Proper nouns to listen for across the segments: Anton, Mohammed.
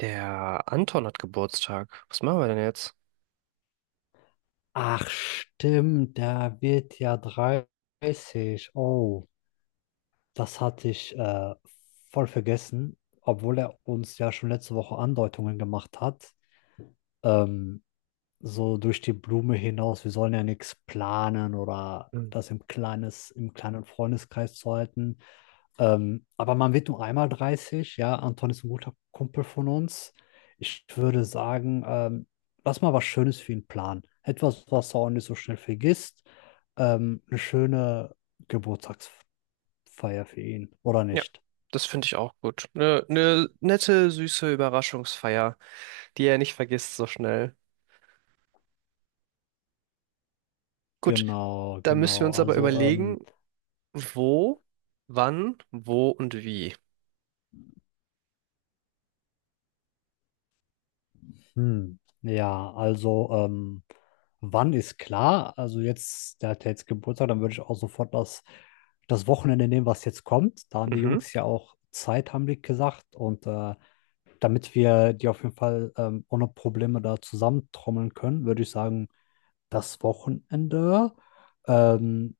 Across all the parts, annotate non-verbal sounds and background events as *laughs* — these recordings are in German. Der Anton hat Geburtstag. Was machen wir denn jetzt? Ach stimmt, der wird ja 30. Oh, das hatte ich voll vergessen, obwohl er uns ja schon letzte Woche Andeutungen gemacht hat. Ähm, so durch die Blume hinaus, wir sollen ja nichts planen oder Hm. das im kleines, im kleinen Freundeskreis zu halten. Aber man wird nur einmal 30, ja. Anton ist ein guter Kumpel von uns. Ich würde sagen, lass mal was Schönes für ihn planen. Etwas, was er auch nicht so schnell vergisst. Eine schöne Geburtstagsfeier für ihn, oder Ja, nicht? das finde ich auch gut. Eine nette, süße Überraschungsfeier, die er nicht vergisst so schnell. Gut, Genau, da müssen wir genau. uns aber Also, überlegen, wo, wann, wo und wie. Ja, also, wann ist klar? Also jetzt, der hat ja jetzt Geburtstag, dann würde ich auch sofort das Wochenende nehmen, was jetzt kommt. Da haben die Mhm, Jungs ja auch Zeit, haben die gesagt. Und damit wir die auf jeden Fall ohne Probleme da zusammentrommeln können, würde ich sagen, das Wochenende. Ähm,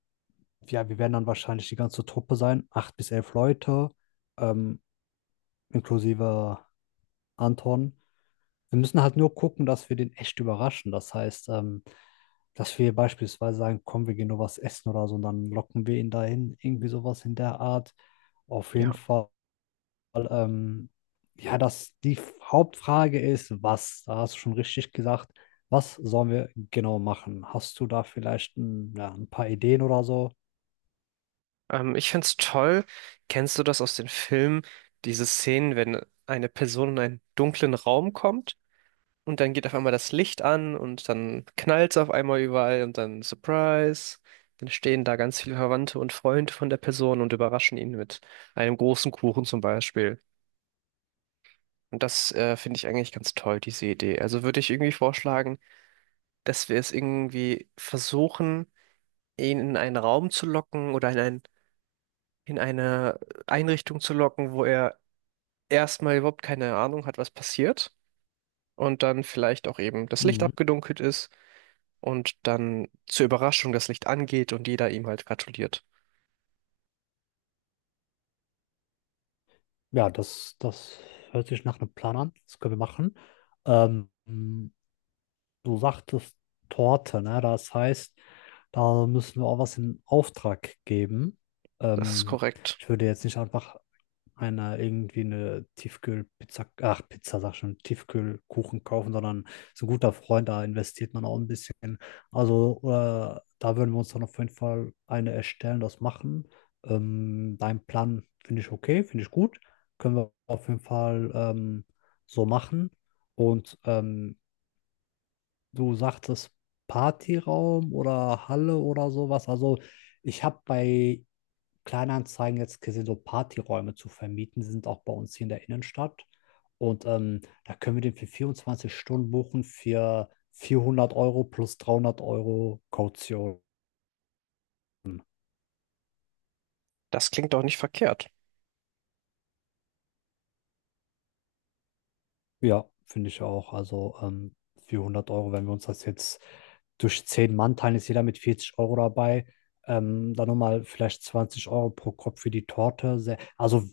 ja, wir werden dann wahrscheinlich die ganze Truppe sein, 8 bis 11 Leute, ähm, inklusive Anton. Wir müssen halt nur gucken, dass wir den echt überraschen. Das heißt, dass wir beispielsweise sagen, komm, wir gehen nur was essen oder so, und dann locken wir ihn dahin, irgendwie sowas in der Art. Auf jeden ja. Fall ähm, ja, dass die Hauptfrage ist, was, da hast du schon richtig gesagt, was sollen wir genau machen? Hast du da vielleicht ein, ja, ein paar Ideen oder so? Ich find's toll. Kennst du das aus den Filmen? Diese Szenen, wenn eine Person in einen dunklen Raum kommt, und dann geht auf einmal das Licht an und dann knallt's auf einmal überall und dann Surprise. Dann stehen da ganz viele Verwandte und Freunde von der Person und überraschen ihn mit einem großen Kuchen zum Beispiel. Und das finde ich eigentlich ganz toll, diese Idee. Also würde ich irgendwie vorschlagen, dass wir es irgendwie versuchen, ihn in einen Raum zu locken oder in ein, in eine Einrichtung zu locken, wo er erstmal überhaupt keine Ahnung hat, was passiert. Und dann vielleicht auch eben das Licht Mhm. abgedunkelt ist und dann zur Überraschung das Licht angeht und jeder ihm halt gratuliert. Ja, das hört sich nach einem Plan an. Das können wir machen. Ähm, Du sagtest Torte, ne? Das heißt, da müssen wir auch was in Auftrag geben. Das ist Ähm, korrekt. Ich würde jetzt nicht einfach einer irgendwie eine Tiefkühlpizza, ach Pizza sag schon, Tiefkühlkuchen kaufen, sondern ist ein guter Freund, da investiert man auch ein bisschen. Also da würden wir uns dann auf jeden Fall eine erstellen, das machen. Dein Plan finde ich okay, finde ich gut. Können wir auf jeden Fall so machen. Und du sagtest Partyraum oder Halle oder sowas. Also ich habe bei Kleinanzeigen jetzt gesehen, so Partyräume zu vermieten. Die sind auch bei uns hier in der Innenstadt. Und da können wir den für 24 Stunden buchen für 400 € plus 300 € Kaution. Das klingt doch nicht verkehrt. Ja, finde ich auch. Also für hundert Euro, wenn wir uns das jetzt durch 10 Mann teilen, ist jeder mit 40 € dabei. Dann nochmal vielleicht 20 € pro Kopf für die Torte. Sehr, also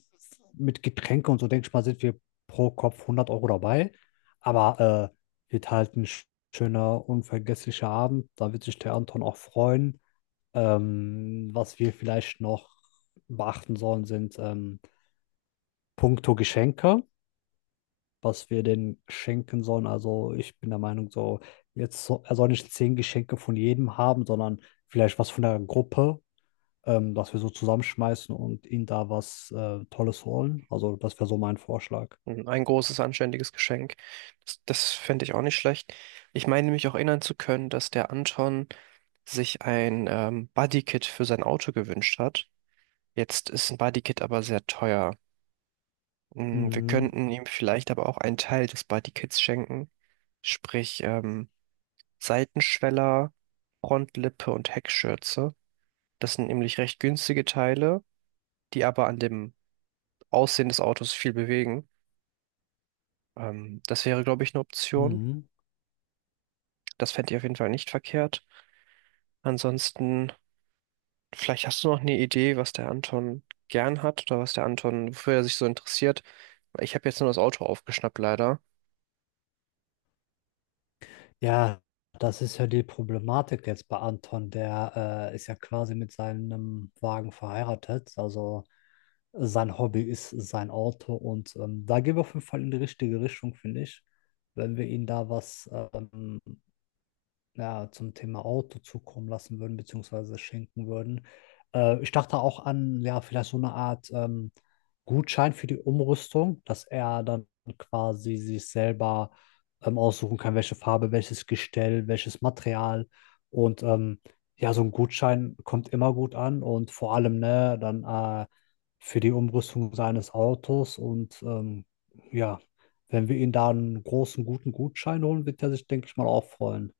mit Getränke und so, denke ich mal, sind wir pro Kopf 100 € dabei. Aber wird halt ein schöner, unvergesslicher Abend. Da wird sich der Anton auch freuen. Was wir vielleicht noch beachten sollen, sind puncto Geschenke, was wir denn schenken sollen. Also ich bin der Meinung, so jetzt so, er soll nicht 10 Geschenke von jedem haben, sondern vielleicht was von der Gruppe, dass wir so zusammenschmeißen und ihnen da was Tolles holen. Also das wäre so mein Vorschlag. Hm, ein großes, anständiges Geschenk. Das fände ich auch nicht schlecht. Ich meine mich auch erinnern zu können, dass der Anton sich ein Bodykit für sein Auto gewünscht hat. Jetzt ist ein Bodykit aber sehr teuer. Mm, wir Mhm. könnten ihm vielleicht aber auch einen Teil des Bodykits schenken, sprich Seitenschweller, Frontlippe und Heckschürze. Das sind nämlich recht günstige Teile, die aber an dem Aussehen des Autos viel bewegen. Das wäre, glaube ich, eine Option. Mhm. Das fände ich auf jeden Fall nicht verkehrt. Ansonsten, vielleicht hast du noch eine Idee, was der Anton gern hat oder was der Anton, wofür er sich so interessiert. Ich habe jetzt nur das Auto aufgeschnappt, leider. Ja, das ist ja die Problematik jetzt bei Anton. Der ist ja quasi mit seinem Wagen verheiratet. Also sein Hobby ist sein Auto und da gehen wir auf jeden Fall in die richtige Richtung, finde ich. Wenn wir ihm da was ja, zum Thema Auto zukommen lassen würden, beziehungsweise schenken würden. Ich dachte auch an, ja, vielleicht so eine Art Gutschein für die Umrüstung, dass er dann quasi sich selber aussuchen kann, welche Farbe, welches Gestell, welches Material. Und ja, so ein Gutschein kommt immer gut an und vor allem, ne, dann für die Umrüstung seines Autos und ja. Wenn wir ihn da einen großen, guten Gutschein holen, wird er sich, denke ich mal, auch freuen.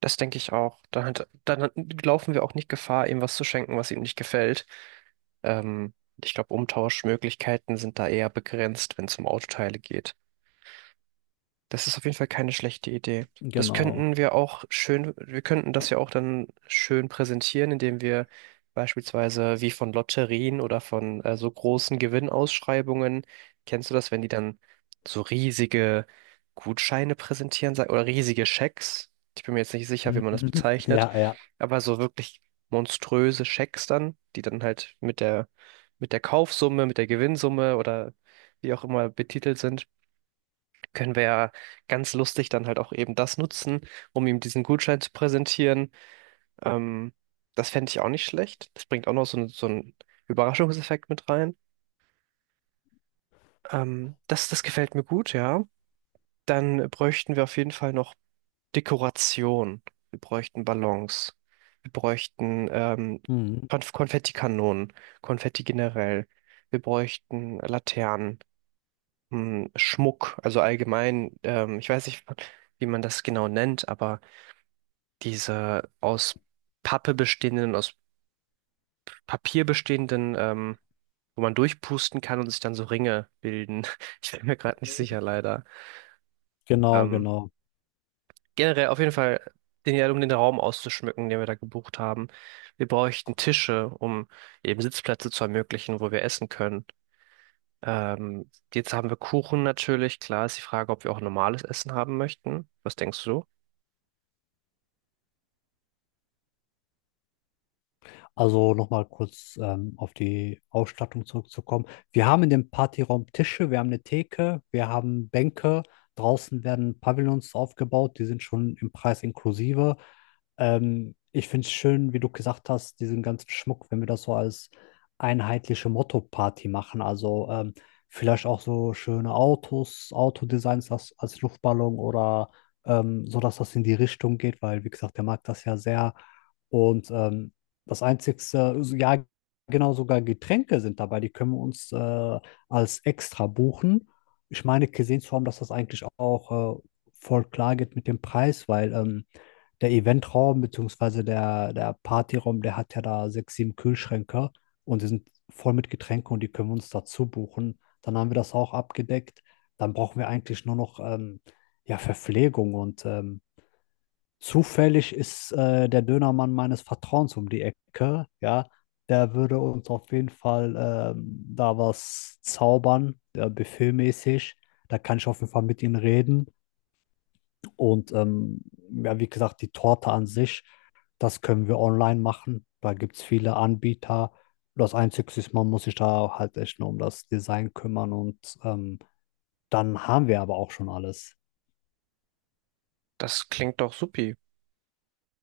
Das denke ich auch. Laufen wir auch nicht Gefahr, ihm was zu schenken, was ihm nicht gefällt. Ähm, ich glaube, Umtauschmöglichkeiten sind da eher begrenzt, wenn es um Autoteile geht. Das ist auf jeden Fall keine schlechte Idee. Das Genau. könnten wir auch schön, wir könnten das ja auch dann schön präsentieren, indem wir beispielsweise wie von Lotterien oder von so großen Gewinnausschreibungen, kennst du das, wenn die dann so riesige Gutscheine oder riesige Schecks? Ich bin mir jetzt nicht sicher, wie Mhm. man das *laughs* bezeichnet, Ja, ja. aber so wirklich monströse Schecks dann, die dann halt mit der Kaufsumme, mit der Gewinnsumme oder wie auch immer betitelt sind, können wir ja ganz lustig dann halt auch eben das nutzen, um ihm diesen Gutschein zu präsentieren. Ähm, das fände ich auch nicht schlecht. Das bringt auch noch so, so einen Überraschungseffekt mit rein. Das gefällt mir gut, ja. Dann bräuchten wir auf jeden Fall noch Dekoration. Wir bräuchten Ballons. Wir bräuchten Mhm. Konfettikanonen, Konfetti generell. Wir bräuchten Laternen, hm, Schmuck, also allgemein. Ich weiß nicht, wie man das genau nennt, aber diese aus Pappe bestehenden, aus Papier bestehenden, wo man durchpusten kann und sich dann so Ringe bilden. *laughs* Ich bin mir gerade nicht sicher, leider. Genau, Ähm, genau. generell auf jeden Fall, den, ja, um den Raum auszuschmücken, den wir da gebucht haben. Wir bräuchten Tische, um eben Sitzplätze zu ermöglichen, wo wir essen können. Ähm, jetzt haben wir Kuchen natürlich. Klar ist die Frage, ob wir auch normales Essen haben möchten. Was denkst du? Also nochmal kurz auf die Ausstattung zurückzukommen. Wir haben in dem Partyraum Tische, wir haben eine Theke, wir haben Bänke. Draußen werden Pavillons aufgebaut, die sind schon im Preis inklusive. Ich finde es schön, wie du gesagt hast, diesen ganzen Schmuck, wenn wir das so als einheitliche Motto-Party machen. Also vielleicht auch so schöne Autos, Autodesigns als Luftballon oder so, dass das in die Richtung geht, weil, wie gesagt, der mag das ja sehr und das einzigste, also, ja, genau, sogar Getränke sind dabei, die können wir uns als extra buchen. Ich meine, gesehen zu haben, dass das eigentlich auch voll klar geht mit dem Preis, weil der Eventraum bzw. der Partyraum, der hat ja da sechs, sieben Kühlschränke und die sind voll mit Getränken und die können wir uns dazu buchen. Dann haben wir das auch abgedeckt. Dann brauchen wir eigentlich nur noch ja, Verpflegung und zufällig ist der Dönermann meines Vertrauens um die Ecke, ja. Der würde uns auf jeden Fall ähm, da was zaubern, buffetmäßig. Da kann ich auf jeden Fall mit ihnen reden. Und ja, wie gesagt, die Torte an sich, das können wir online machen. Da gibt es viele Anbieter. Das Einzige ist, man muss sich da halt echt nur um das Design kümmern und dann haben wir aber auch schon alles. Das klingt doch supi.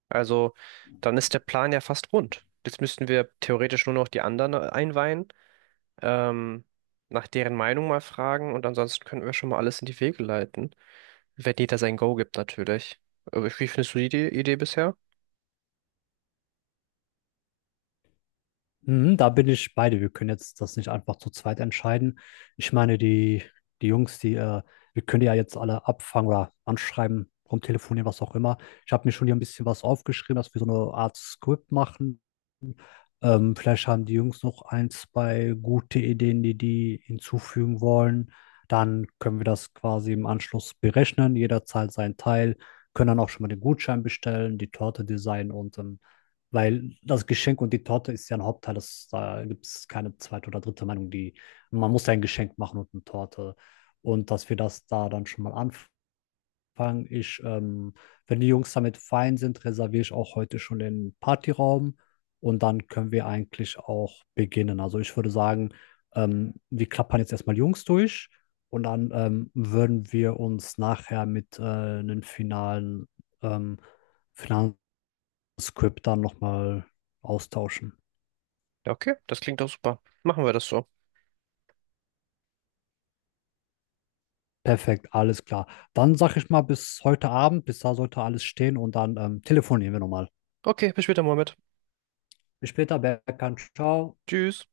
Also dann ist der Plan ja fast rund. Jetzt müssten wir theoretisch nur noch die anderen einweihen, ähm, nach deren Meinung mal fragen und ansonsten könnten wir schon mal alles in die Wege leiten, wenn jeder sein Go gibt natürlich. Aber wie findest du die Idee bisher? Mhm, da bin ich bei dir. Wir können jetzt das nicht einfach zu zweit entscheiden. Ich meine, die, die Jungs, die, wir können die ja jetzt alle abfangen oder anschreiben, rumtelefonieren, was auch immer. Ich habe mir schon hier ein bisschen was aufgeschrieben, dass wir so eine Art Skript machen, vielleicht haben die Jungs noch ein, zwei gute Ideen, die die hinzufügen wollen. Dann können wir das quasi im Anschluss berechnen. Jeder zahlt seinen Teil, können dann auch schon mal den Gutschein bestellen, die Torte designen und weil das Geschenk und die Torte ist ja ein Hauptteil, das, da gibt es keine zweite oder dritte Meinung, die man muss ja ein Geschenk machen und eine Torte. Und dass wir das da dann schon mal anf fange ich, wenn die Jungs damit fein sind, reserviere ich auch heute schon den Partyraum und dann können wir eigentlich auch beginnen. Also ich würde sagen, wir klappern jetzt erstmal Jungs durch und dann würden wir uns nachher mit einem finalen, ähm, finalen Skript dann nochmal austauschen. Ja, okay, das klingt doch super. Machen wir das so. Perfekt, alles klar. Dann sage ich mal bis heute Abend, bis da sollte alles stehen und dann telefonieren wir nochmal. Okay, bis später, Mohammed. Bis später, Berkan, ciao. Tschüss.